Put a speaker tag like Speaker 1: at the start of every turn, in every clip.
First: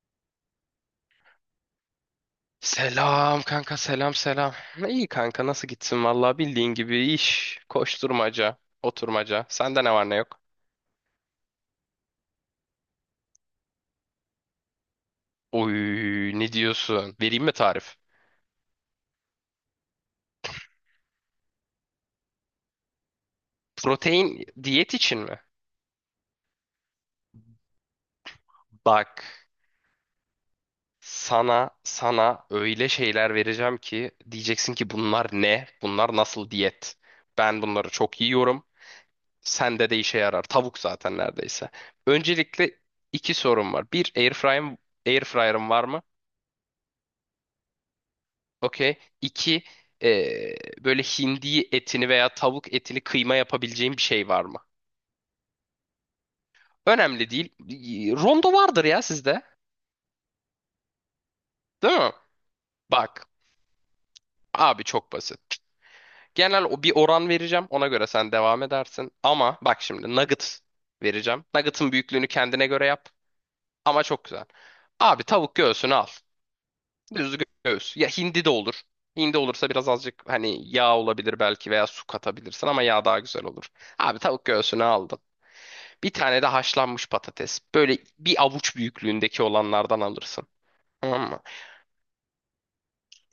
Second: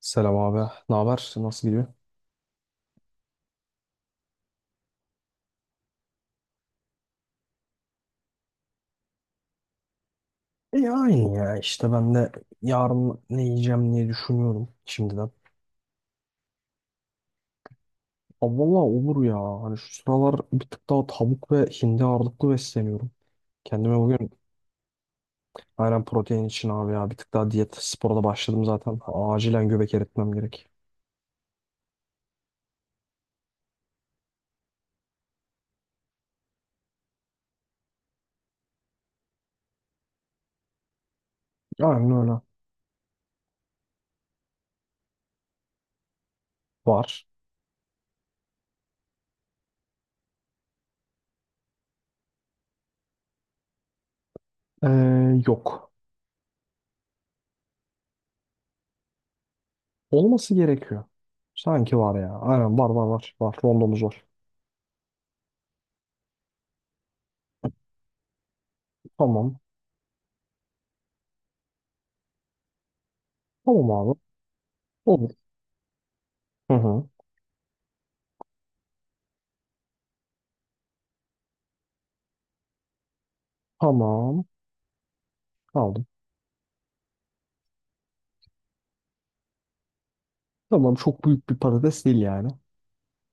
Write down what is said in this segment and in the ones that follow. Speaker 1: Selam abi. Ne haber? Nasıl gidiyor?
Speaker 2: Selam kanka selam selam. İyi kanka nasıl gitsin vallahi bildiğin gibi iş, koşturmaca, oturmaca. Sende ne var ne yok?
Speaker 1: İyi aynı ya işte ben de yarın ne yiyeceğim diye düşünüyorum şimdiden.
Speaker 2: Oy ne diyorsun? Vereyim mi tarif?
Speaker 1: Aa, valla olur ya. Hani şu sıralar bir tık daha tavuk ve hindi ağırlıklı besleniyorum. Kendime bugün
Speaker 2: Protein diyet için mi?
Speaker 1: aynen protein için abi ya. Bir tık daha diyet spora da başladım zaten.
Speaker 2: Bak
Speaker 1: Acilen göbek eritmem gerek.
Speaker 2: sana öyle şeyler vereceğim ki diyeceksin ki bunlar ne? Bunlar nasıl diyet? Ben bunları çok yiyorum. Sende de işe yarar. Tavuk zaten neredeyse.
Speaker 1: Aynen öyle.
Speaker 2: Öncelikle iki sorum var. Bir airfryer'ım var mı?
Speaker 1: Var.
Speaker 2: Okey. İki, eee, böyle hindi etini veya tavuk etini kıyma yapabileceğim bir şey var mı?
Speaker 1: Ee, Yok.
Speaker 2: Önemli değil. Rondo vardır ya sizde.
Speaker 1: Olması gerekiyor. Sanki
Speaker 2: Değil mi?
Speaker 1: var ya. Aynen var
Speaker 2: Bak.
Speaker 1: var. Var. Rondomuz var.
Speaker 2: Abi çok basit. Genel o bir oran vereceğim. Ona göre sen devam edersin. Ama
Speaker 1: Tamam.
Speaker 2: bak şimdi nugget vereceğim. Nugget'ın büyüklüğünü kendine göre yap.
Speaker 1: Tamam
Speaker 2: Ama
Speaker 1: abi.
Speaker 2: çok güzel. Abi
Speaker 1: Olur.
Speaker 2: tavuk göğsünü al.
Speaker 1: Hı hı.
Speaker 2: Düz göğüs. Ya hindi de olur. Hindi olursa biraz azıcık hani yağ olabilir belki veya su katabilirsin ama yağ daha güzel olur. Abi
Speaker 1: Tamam.
Speaker 2: tavuk göğsünü aldın.
Speaker 1: Aldım.
Speaker 2: Bir tane de haşlanmış patates. Böyle bir avuç büyüklüğündeki olanlardan alırsın.
Speaker 1: Tamam, çok
Speaker 2: Tamam mı?
Speaker 1: büyük bir patates değil yani.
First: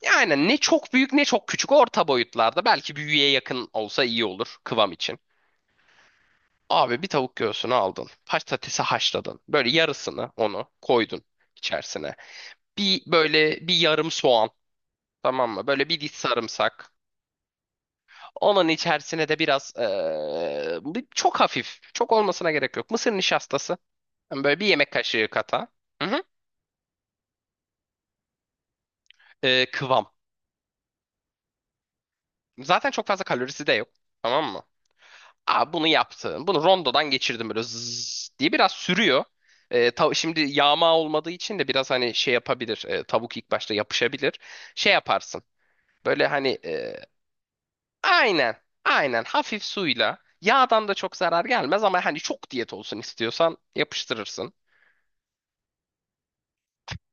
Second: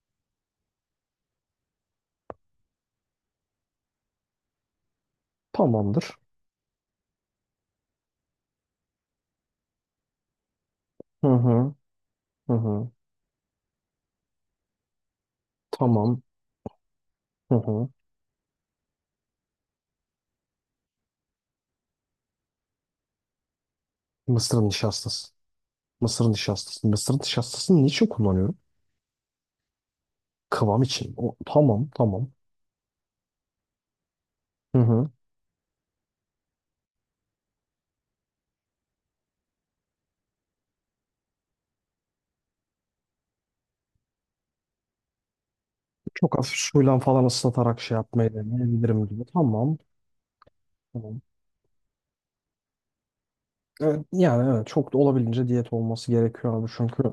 Speaker 2: Yani ne çok büyük ne çok küçük orta boyutlarda. Belki büyüye yakın olsa iyi olur kıvam için.
Speaker 1: Tamamdır.
Speaker 2: Abi bir tavuk göğsünü aldın. Patatesi haşladın. Böyle yarısını onu koydun
Speaker 1: Hı hı.
Speaker 2: içerisine.
Speaker 1: Hı hı.
Speaker 2: Bir böyle bir yarım soğan. Tamam mı? Böyle bir diş
Speaker 1: Tamam.
Speaker 2: sarımsak.
Speaker 1: Hı hı.
Speaker 2: Onun içerisine de biraz çok hafif. Çok olmasına gerek yok. Mısır nişastası. Yani böyle
Speaker 1: Mısır
Speaker 2: bir yemek
Speaker 1: nişastası.
Speaker 2: kaşığı kata. Hı hı.
Speaker 1: Mısır nişastası. Mısır nişastasını niçin kullanıyorum?
Speaker 2: Kıvam.
Speaker 1: Kıvam için. O, tamam.
Speaker 2: Zaten çok fazla kalorisi de yok. Tamam mı?
Speaker 1: Hı hı.
Speaker 2: Aa, bunu yaptım. Bunu rondodan geçirdim böyle zzz diye biraz sürüyor. Şimdi yağma olmadığı için de biraz hani şey yapabilir. Tavuk ilk başta yapışabilir. Şey yaparsın. Böyle
Speaker 1: Çok hafif
Speaker 2: hani
Speaker 1: suyla falan ıslatarak şey yapmayı
Speaker 2: aynen
Speaker 1: deneyebilirim gibi.
Speaker 2: aynen hafif
Speaker 1: Tamam.
Speaker 2: suyla yağdan da çok
Speaker 1: Tamam.
Speaker 2: zarar gelmez ama hani çok diyet olsun istiyorsan
Speaker 1: Evet, yani
Speaker 2: yapıştırırsın.
Speaker 1: evet çok da olabildiğince diyet olması gerekiyor abi çünkü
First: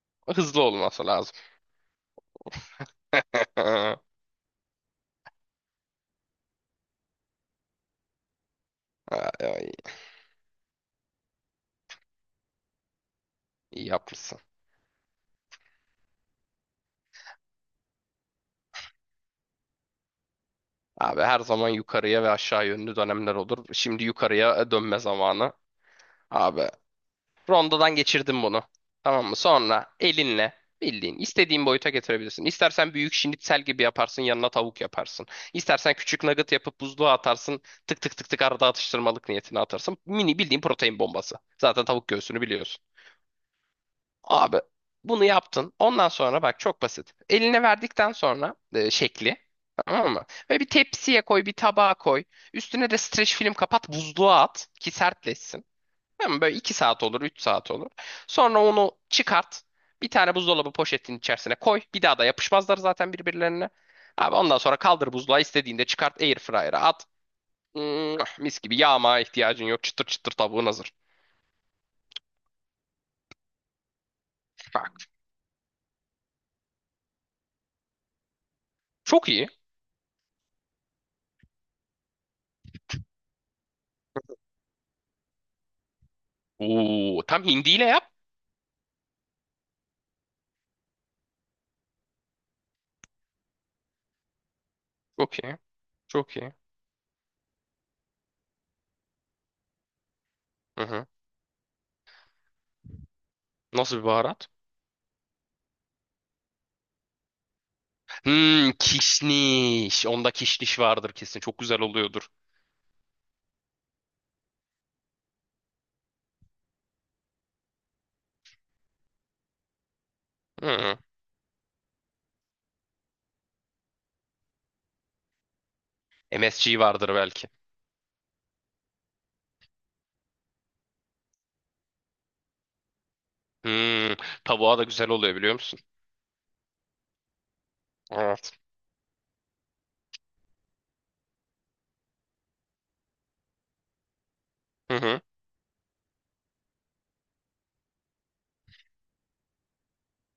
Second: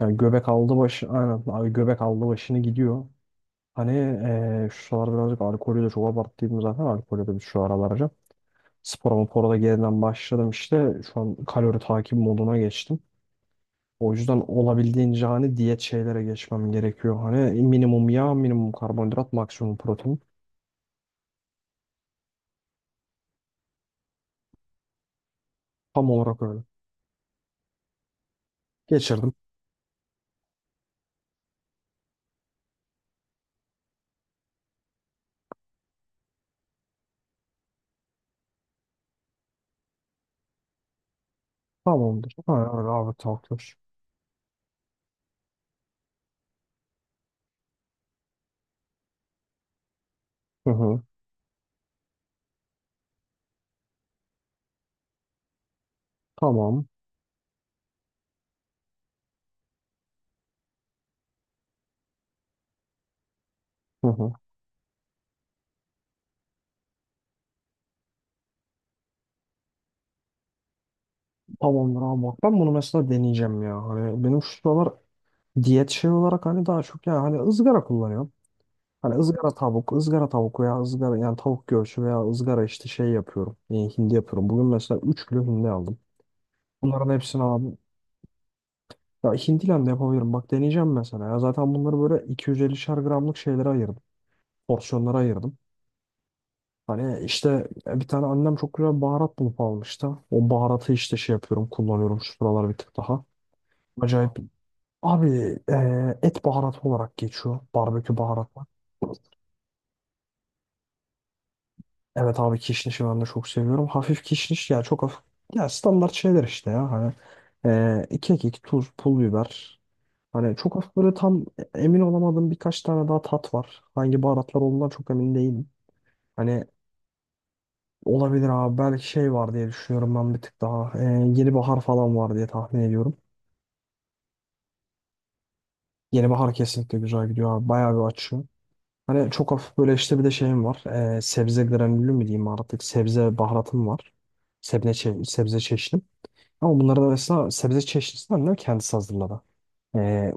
Speaker 1: yani göbek
Speaker 2: Hızlı
Speaker 1: aldı
Speaker 2: olması
Speaker 1: başı,
Speaker 2: lazım.
Speaker 1: aynen abi, göbek aldı başını gidiyor. Hani
Speaker 2: Ay,
Speaker 1: şu sıralar birazcık alkolü de çok abarttıydım zaten, alkolü de şu aralar. Spora mapora da
Speaker 2: ay,
Speaker 1: yeniden başladım işte. Şu an kalori takip moduna geçtim.
Speaker 2: iyi
Speaker 1: O
Speaker 2: yapmışsın.
Speaker 1: yüzden olabildiğince hani diyet şeylere geçmem gerekiyor. Hani minimum yağ, minimum karbonhidrat, maksimum protein.
Speaker 2: Abi her zaman yukarıya ve aşağı yönlü dönemler olur. Şimdi yukarıya dönme zamanı.
Speaker 1: Tam olarak
Speaker 2: Abi
Speaker 1: öyle.
Speaker 2: rondodan geçirdim bunu. Tamam
Speaker 1: Geçirdim.
Speaker 2: mı? Sonra elinle bildiğin istediğin boyuta getirebilirsin. İstersen büyük şinitsel gibi yaparsın, yanına tavuk yaparsın. İstersen küçük nugget yapıp buzluğa atarsın. Tık tık tık tık arada atıştırmalık niyetine atarsın. Mini bildiğin protein bombası. Zaten tavuk
Speaker 1: Tamamdır.
Speaker 2: göğsünü
Speaker 1: Ha,
Speaker 2: biliyorsun.
Speaker 1: abi takdir.
Speaker 2: Abi bunu yaptın. Ondan sonra bak çok basit. Eline verdikten sonra şekli. Tamam mı? Ve bir
Speaker 1: Hı hı.
Speaker 2: tepsiye koy, bir tabağa koy. Üstüne de streç film kapat, buzluğa at ki sertleşsin. Tamam, böyle 2
Speaker 1: Tamam.
Speaker 2: saat olur, 3 saat olur. Sonra onu çıkart. Bir tane buzdolabı poşetinin içerisine koy. Bir daha da yapışmazlar zaten birbirlerine.
Speaker 1: Hı hı.
Speaker 2: Abi ondan sonra kaldır buzluğa, istediğinde çıkart airfryer'a at. Mis gibi, yağmaya ihtiyacın yok. Çıtır çıtır tavuğun hazır.
Speaker 1: Tamamdır abi, bak ben bunu mesela deneyeceğim ya. Hani benim şu sıralar
Speaker 2: Bak,
Speaker 1: diyet şey olarak hani daha çok ya hani ızgara kullanıyorum. Hani
Speaker 2: çok iyi.
Speaker 1: ızgara tavuk, ızgara tavuk veya ızgara yani tavuk göğsü veya ızgara işte şey yapıyorum. Hindi yapıyorum. Bugün mesela 3 kilo hindi aldım. Bunların
Speaker 2: Oo, tam
Speaker 1: hepsini aldım.
Speaker 2: hindiyle yap.
Speaker 1: Ya hindiyle de yapabilirim. Bak deneyeceğim mesela. Ya zaten bunları böyle 250'şer gramlık şeylere ayırdım. Porsiyonlara
Speaker 2: Çok
Speaker 1: ayırdım.
Speaker 2: iyi. Çok iyi.
Speaker 1: Hani işte bir tane annem çok güzel baharat bulup almıştı. O
Speaker 2: Hı
Speaker 1: baharatı
Speaker 2: hı.
Speaker 1: işte şey yapıyorum, kullanıyorum şu sıralar bir tık daha.
Speaker 2: Nasıl bir
Speaker 1: Acayip.
Speaker 2: baharat?
Speaker 1: Abi et baharatı olarak geçiyor. Barbekü baharatı.
Speaker 2: Hmm, kişniş. Onda kişniş vardır kesin. Çok güzel oluyordur.
Speaker 1: Evet abi, kişnişi ben de çok seviyorum. Hafif kişniş ya, çok hafif. Ya standart şeyler işte ya hani iki kekik, tuz, pul biber. Hani
Speaker 2: Hı
Speaker 1: çok hafif
Speaker 2: hı.
Speaker 1: böyle tam emin olamadığım birkaç tane daha tat var. Hangi baharatlar olduğundan çok emin değilim. Hani
Speaker 2: MSG vardır belki.
Speaker 1: olabilir abi, belki şey var diye düşünüyorum ben bir tık daha. Yeni bahar falan var diye tahmin ediyorum.
Speaker 2: Hmm, tavuğa da güzel oluyor, biliyor musun?
Speaker 1: Yeni bahar kesinlikle güzel gidiyor abi. Bayağı bir açıyor.
Speaker 2: Evet.
Speaker 1: Hani çok hafif böyle işte bir de şeyim var. Sebze granülü mü diyeyim, artık sebze baharatım var. Sebze,
Speaker 2: Hı hı.
Speaker 1: sebze çeşidim. Ama bunların arasında sebze çeşitlisinden de kendisi hazırladı. Ee,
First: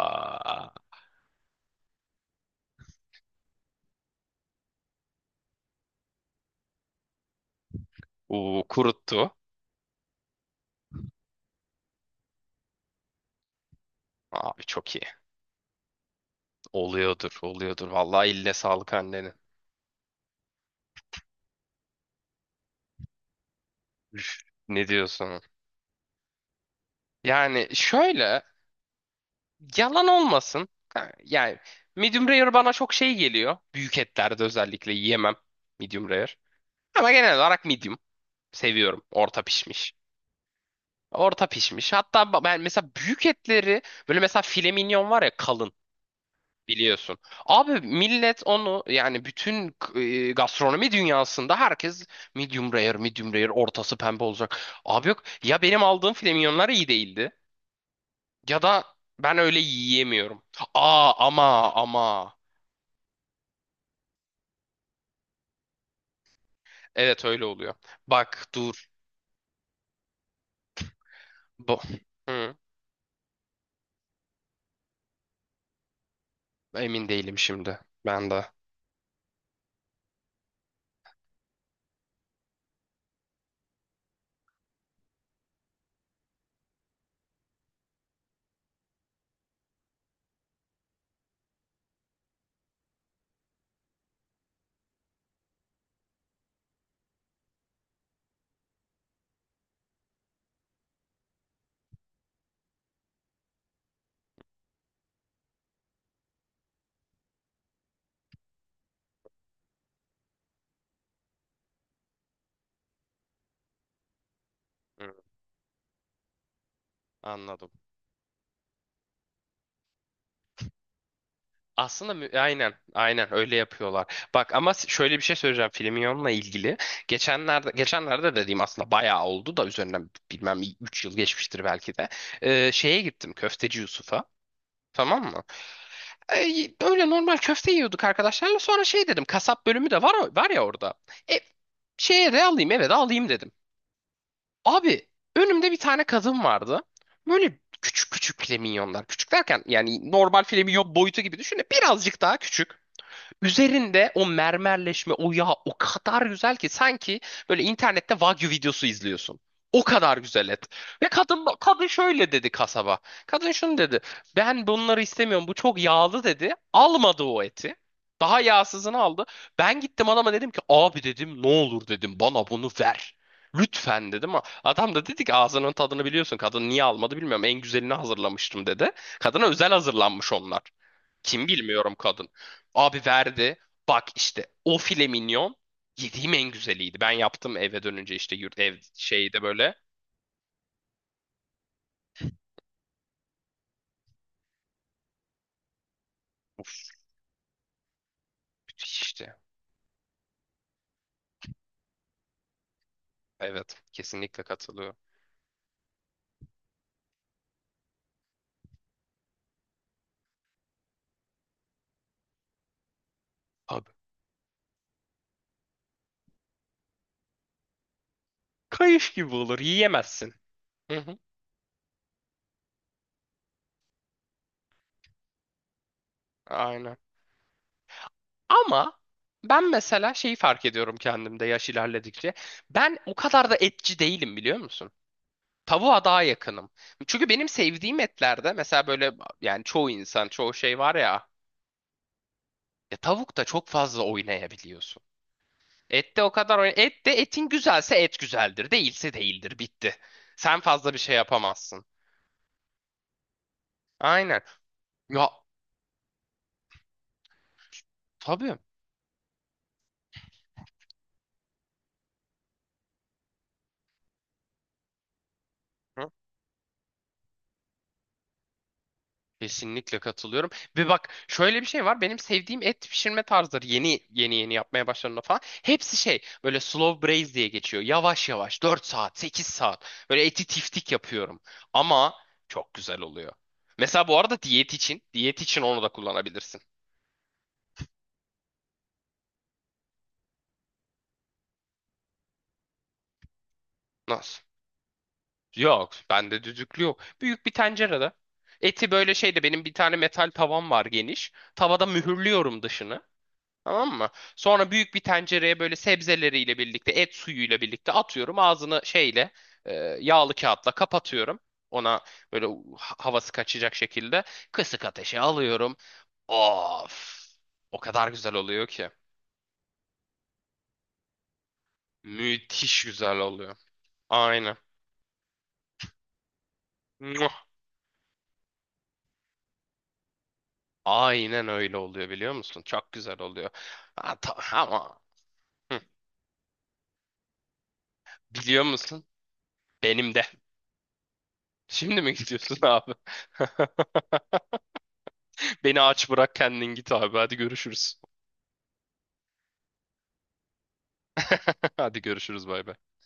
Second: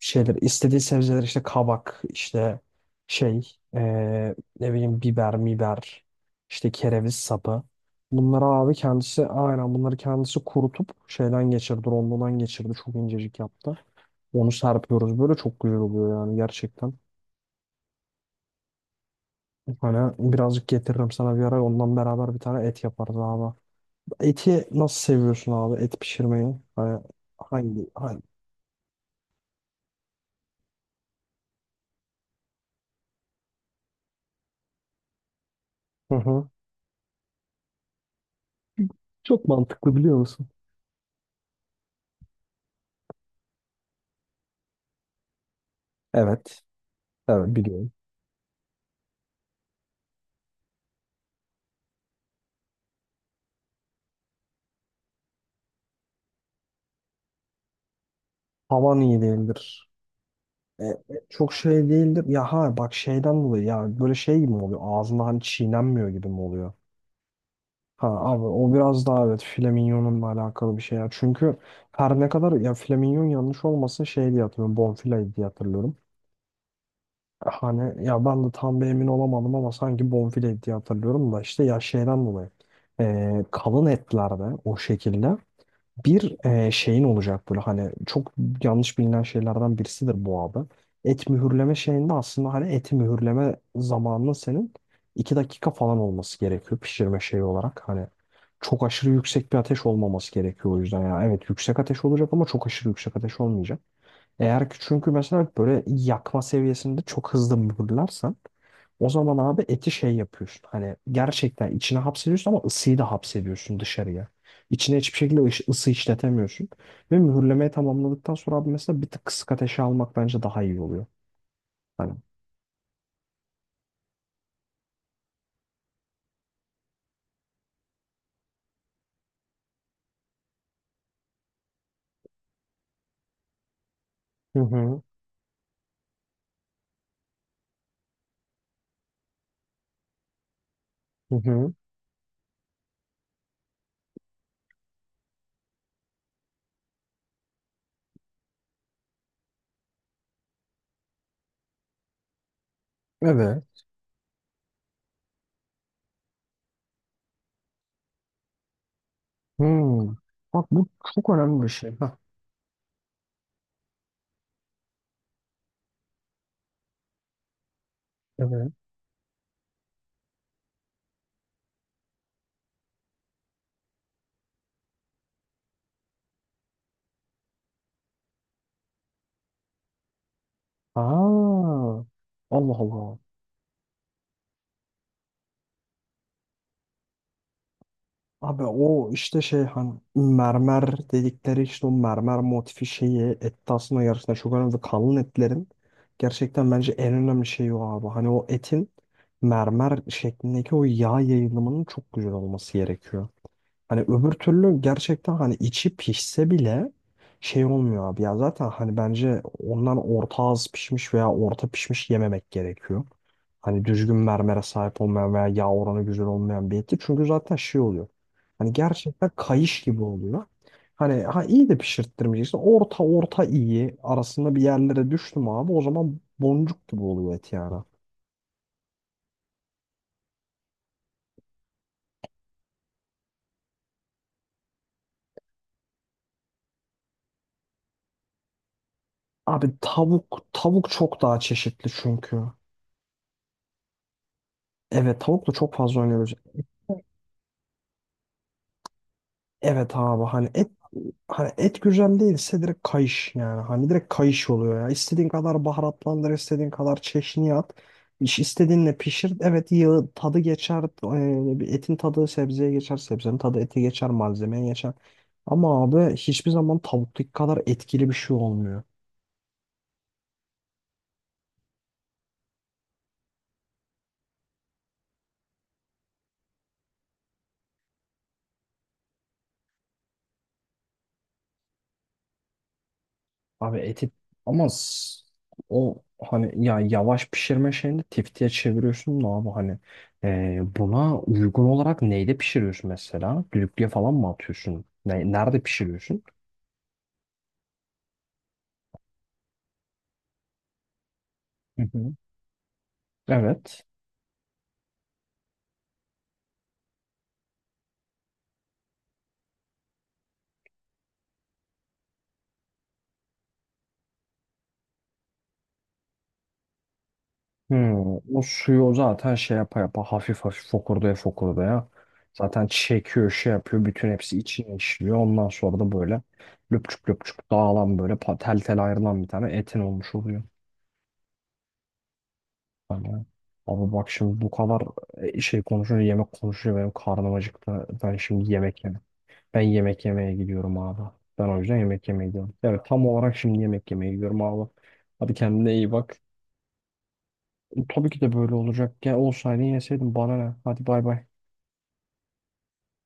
Speaker 1: Şeyler istediği sebzeler işte kabak, işte şey ne bileyim biber miber, işte kereviz sapı. Bunları
Speaker 2: uu,
Speaker 1: abi kendisi,
Speaker 2: kuruttu.
Speaker 1: aynen bunları kendisi kurutup şeyden geçirdi, rondodan geçirdi, çok incecik yaptı. Onu
Speaker 2: Abi çok iyi.
Speaker 1: serpiyoruz, böyle çok güzel oluyor yani gerçekten.
Speaker 2: Oluyordur, oluyordur. Vallahi eline sağlık annenin.
Speaker 1: Hani birazcık getiririm sana bir ara, ondan beraber bir tane et yaparız abi.
Speaker 2: Üf,
Speaker 1: Eti
Speaker 2: ne
Speaker 1: nasıl
Speaker 2: diyorsun?
Speaker 1: seviyorsun abi, et pişirmeyi? Hani
Speaker 2: Yani
Speaker 1: hangi?
Speaker 2: şöyle, yalan olmasın. Ha, yani medium rare bana çok şey geliyor. Büyük etlerde özellikle yiyemem medium
Speaker 1: Hı
Speaker 2: rare.
Speaker 1: hı.
Speaker 2: Ama genel olarak medium. Seviyorum. Orta
Speaker 1: Çok
Speaker 2: pişmiş.
Speaker 1: mantıklı biliyor musun?
Speaker 2: Orta pişmiş. Hatta ben mesela büyük etleri, böyle mesela file mignon var ya kalın.
Speaker 1: Evet.
Speaker 2: Biliyorsun.
Speaker 1: Evet,
Speaker 2: Abi
Speaker 1: biliyorum.
Speaker 2: millet onu, yani bütün gastronomi dünyasında herkes medium rare, medium rare, ortası pembe olacak. Abi yok ya, benim aldığım filmyonlar iyi değildi ya da
Speaker 1: Havan iyi
Speaker 2: ben öyle
Speaker 1: değildir.
Speaker 2: yiyemiyorum.
Speaker 1: E, e,
Speaker 2: Aa,
Speaker 1: Çok
Speaker 2: ama
Speaker 1: şey değildir.
Speaker 2: ama.
Speaker 1: Ya ha bak, şeyden dolayı ya böyle şey gibi mi oluyor? Ağzında hani çiğnenmiyor gibi mi oluyor?
Speaker 2: Evet, öyle oluyor.
Speaker 1: Ha abi,
Speaker 2: Bak
Speaker 1: o
Speaker 2: dur.
Speaker 1: biraz daha evet filaminyonunla alakalı bir şey ya. Çünkü
Speaker 2: Bu.
Speaker 1: her ne kadar
Speaker 2: Hı,
Speaker 1: ya flaminyon yanlış olmasın, şey diye hatırlıyorum. Bonfile diye hatırlıyorum.
Speaker 2: emin değilim şimdi.
Speaker 1: Hani ya
Speaker 2: Ben
Speaker 1: ben
Speaker 2: de.
Speaker 1: de tam bir emin olamadım ama sanki bonfile diye hatırlıyorum da, işte ya şeyden dolayı. Kalın etlerde o şekilde. Bir şeyin olacak, böyle hani çok yanlış bilinen şeylerden birisidir bu abi. Et mühürleme şeyinde aslında hani eti mühürleme zamanının senin 2 dakika falan olması gerekiyor pişirme şeyi olarak. Hani çok aşırı yüksek bir ateş olmaması gerekiyor o yüzden ya. Evet yüksek ateş olacak ama çok aşırı yüksek ateş olmayacak. Eğer ki çünkü mesela böyle yakma seviyesinde çok hızlı mühürlersen, o zaman abi eti şey yapıyorsun. Hani gerçekten içine hapsediyorsun ama ısıyı da hapsediyorsun dışarıya. İçine
Speaker 2: Hı,
Speaker 1: hiçbir şekilde ısı işletemiyorsun. Ve mühürlemeyi
Speaker 2: anladım.
Speaker 1: tamamladıktan sonra abi mesela bir tık kısık ateşe almak bence daha iyi oluyor. Hani.
Speaker 2: Aslında aynen aynen öyle yapıyorlar. Bak ama şöyle bir şey söyleyeceğim Filmion'la ilgili. Geçenlerde dediğim aslında bayağı oldu da, üzerinden bilmem 3 yıl geçmiştir belki de. Şeye gittim, Köfteci Yusuf'a.
Speaker 1: Hı hı.
Speaker 2: Tamam mı? Öyle normal köfte yiyorduk arkadaşlarla. Sonra şey dedim, kasap bölümü de var ya orada.
Speaker 1: Hı
Speaker 2: E,
Speaker 1: hı.
Speaker 2: şeye de alayım, eve de alayım dedim. Abi önümde bir tane kadın vardı. Böyle küçük küçük flamingonlar. Küçük derken yani normal flamingon boyutu gibi düşünün. Birazcık daha küçük.
Speaker 1: Evet.
Speaker 2: Üzerinde o mermerleşme, o yağ o kadar güzel ki sanki böyle internette Wagyu videosu izliyorsun. O
Speaker 1: Hmm.
Speaker 2: kadar güzel et.
Speaker 1: Bak, bu
Speaker 2: Ve
Speaker 1: çok
Speaker 2: kadın
Speaker 1: önemli bir
Speaker 2: kadın
Speaker 1: şey. Hah.
Speaker 2: şöyle dedi kasaba. Kadın şunu dedi. Ben bunları istemiyorum. Bu çok yağlı dedi. Almadı o eti. Daha
Speaker 1: Evet.
Speaker 2: yağsızını aldı. Ben gittim adama dedim ki abi dedim, ne olur dedim, bana bunu ver. Lütfen dedim ama adam da dedi ki ağzının tadını biliyorsun, kadın niye almadı bilmiyorum, en güzelini hazırlamıştım dedi. Kadına özel hazırlanmış onlar. Kim bilmiyorum
Speaker 1: Aa,
Speaker 2: kadın.
Speaker 1: Allah
Speaker 2: Abi
Speaker 1: Allah.
Speaker 2: verdi. Bak işte o file minyon yediğim en güzeliydi. Ben yaptım eve dönünce, işte yurt
Speaker 1: Abi
Speaker 2: ev
Speaker 1: o işte
Speaker 2: şeyde
Speaker 1: şey
Speaker 2: böyle.
Speaker 1: hani mermer dedikleri işte o mermer motifi şeyi etti aslında, yarısında çok önemli. Kalın etlerin gerçekten bence en önemli şeyi o abi. Hani o etin
Speaker 2: Müthiş işte.
Speaker 1: mermer şeklindeki o yağ yayılımının çok güzel olması gerekiyor.
Speaker 2: Evet,
Speaker 1: Hani öbür
Speaker 2: kesinlikle
Speaker 1: türlü
Speaker 2: katılıyorum.
Speaker 1: gerçekten hani içi pişse bile şey olmuyor abi. Ya zaten hani bence ondan orta az pişmiş veya orta pişmiş yememek gerekiyor. Hani
Speaker 2: Abi
Speaker 1: düzgün mermere sahip olmayan veya yağ oranı güzel olmayan bir eti. Çünkü zaten şey oluyor. Hani
Speaker 2: kayış
Speaker 1: gerçekten
Speaker 2: gibi olur,
Speaker 1: kayış gibi
Speaker 2: yiyemezsin.
Speaker 1: oluyor.
Speaker 2: Hı hı,
Speaker 1: Hani ha, iyi de pişirttirmeyeceksin. Orta, orta iyi arasında bir yerlere düştüm abi. O zaman boncuk
Speaker 2: aynen.
Speaker 1: gibi oluyor et yani.
Speaker 2: Ama ben mesela şeyi fark ediyorum kendimde yaş ilerledikçe. Ben o kadar da etçi değilim, biliyor musun? Tavuğa daha yakınım. Çünkü benim sevdiğim etlerde mesela böyle, yani
Speaker 1: Abi
Speaker 2: çoğu insan,
Speaker 1: tavuk
Speaker 2: çoğu şey
Speaker 1: tavuk
Speaker 2: var
Speaker 1: çok
Speaker 2: ya.
Speaker 1: daha çeşitli çünkü.
Speaker 2: Ya tavukta çok fazla oynayabiliyorsun.
Speaker 1: Evet, tavukla çok fazla
Speaker 2: Et de o
Speaker 1: oynuyoruz.
Speaker 2: kadar oyn- et de etin güzelse et güzeldir, değilse değildir,
Speaker 1: Evet
Speaker 2: bitti.
Speaker 1: abi hani
Speaker 2: Sen
Speaker 1: et
Speaker 2: fazla bir şey
Speaker 1: hani et
Speaker 2: yapamazsın.
Speaker 1: güzel değilse direkt kayış yani. Hani direkt
Speaker 2: Aynen.
Speaker 1: kayış oluyor ya. İstediğin
Speaker 2: Ya,
Speaker 1: kadar baharatlandır, istediğin kadar çeşniye at. İş
Speaker 2: tabii.
Speaker 1: istediğinle pişir. Evet, yağı tadı geçer. Bir etin tadı sebzeye geçer. Sebzenin tadı ete geçer. Malzemeye geçer. Ama
Speaker 2: Hı,
Speaker 1: abi hiçbir zaman tavuktaki kadar etkili bir şey olmuyor.
Speaker 2: kesinlikle katılıyorum. Ve bak şöyle bir şey var. Benim sevdiğim et pişirme tarzları yeni yeni yapmaya başladığımda falan. Hepsi şey böyle slow braise diye geçiyor. Yavaş yavaş dört saat 8 saat böyle eti tiftik yapıyorum. Ama çok güzel oluyor.
Speaker 1: Abi
Speaker 2: Mesela
Speaker 1: eti
Speaker 2: bu arada
Speaker 1: ama
Speaker 2: diyet için
Speaker 1: s-
Speaker 2: diyet için onu da
Speaker 1: o
Speaker 2: kullanabilirsin.
Speaker 1: hani ya yavaş pişirme şeyini tiftiye çeviriyorsun da abi hani buna uygun olarak neyde pişiriyorsun mesela? Düdüklüye falan mı
Speaker 2: Nasıl?
Speaker 1: atıyorsun? Nerede
Speaker 2: Yok,
Speaker 1: pişiriyorsun?
Speaker 2: bende düdüklü yok. Büyük bir tencerede. Eti böyle şeyde, benim bir tane metal tavam var geniş.
Speaker 1: Hı
Speaker 2: Tavada
Speaker 1: hı.
Speaker 2: mühürlüyorum dışını.
Speaker 1: Evet.
Speaker 2: Tamam mı? Sonra büyük bir tencereye böyle sebzeleriyle birlikte, et suyuyla birlikte atıyorum. Ağzını şeyle, e, yağlı kağıtla kapatıyorum. Ona böyle havası kaçacak şekilde kısık ateşe alıyorum. Of! O kadar
Speaker 1: Hmm,
Speaker 2: güzel
Speaker 1: o
Speaker 2: oluyor
Speaker 1: suyu
Speaker 2: ki.
Speaker 1: o zaten şey yapa yapa hafif hafif fokurdaya fokurdaya zaten
Speaker 2: Müthiş güzel
Speaker 1: çekiyor, şey
Speaker 2: oluyor.
Speaker 1: yapıyor, bütün hepsi
Speaker 2: Aynen.
Speaker 1: içine işliyor. Ondan sonra da böyle löpçük löpçük dağılan, böyle tel tel ayrılan bir tane etin olmuş oluyor.
Speaker 2: Aynen öyle oluyor, biliyor musun? Çok
Speaker 1: Hani,
Speaker 2: güzel oluyor.
Speaker 1: abi bak
Speaker 2: Ha,
Speaker 1: şimdi bu
Speaker 2: ta-
Speaker 1: kadar
Speaker 2: ama
Speaker 1: şey
Speaker 2: hı,
Speaker 1: konuşuyor, yemek konuşuyor, benim karnım acıktı. Ben şimdi
Speaker 2: biliyor
Speaker 1: yemek yemek.
Speaker 2: musun?
Speaker 1: Ben yemek
Speaker 2: Benim de.
Speaker 1: yemeye gidiyorum abi. Ben o yüzden
Speaker 2: Şimdi
Speaker 1: yemek
Speaker 2: mi
Speaker 1: yemeye gidiyorum.
Speaker 2: gidiyorsun
Speaker 1: Evet,
Speaker 2: abi?
Speaker 1: tam olarak şimdi yemek yemeye gidiyorum abi. Hadi kendine
Speaker 2: Beni
Speaker 1: iyi
Speaker 2: aç
Speaker 1: bak.
Speaker 2: bırak kendin git abi. Hadi görüşürüz.
Speaker 1: Tabii ki de böyle olacak. Gel olsaydı, yeseydin, bana ne? Hadi bay bay.
Speaker 2: Hadi görüşürüz bay bay.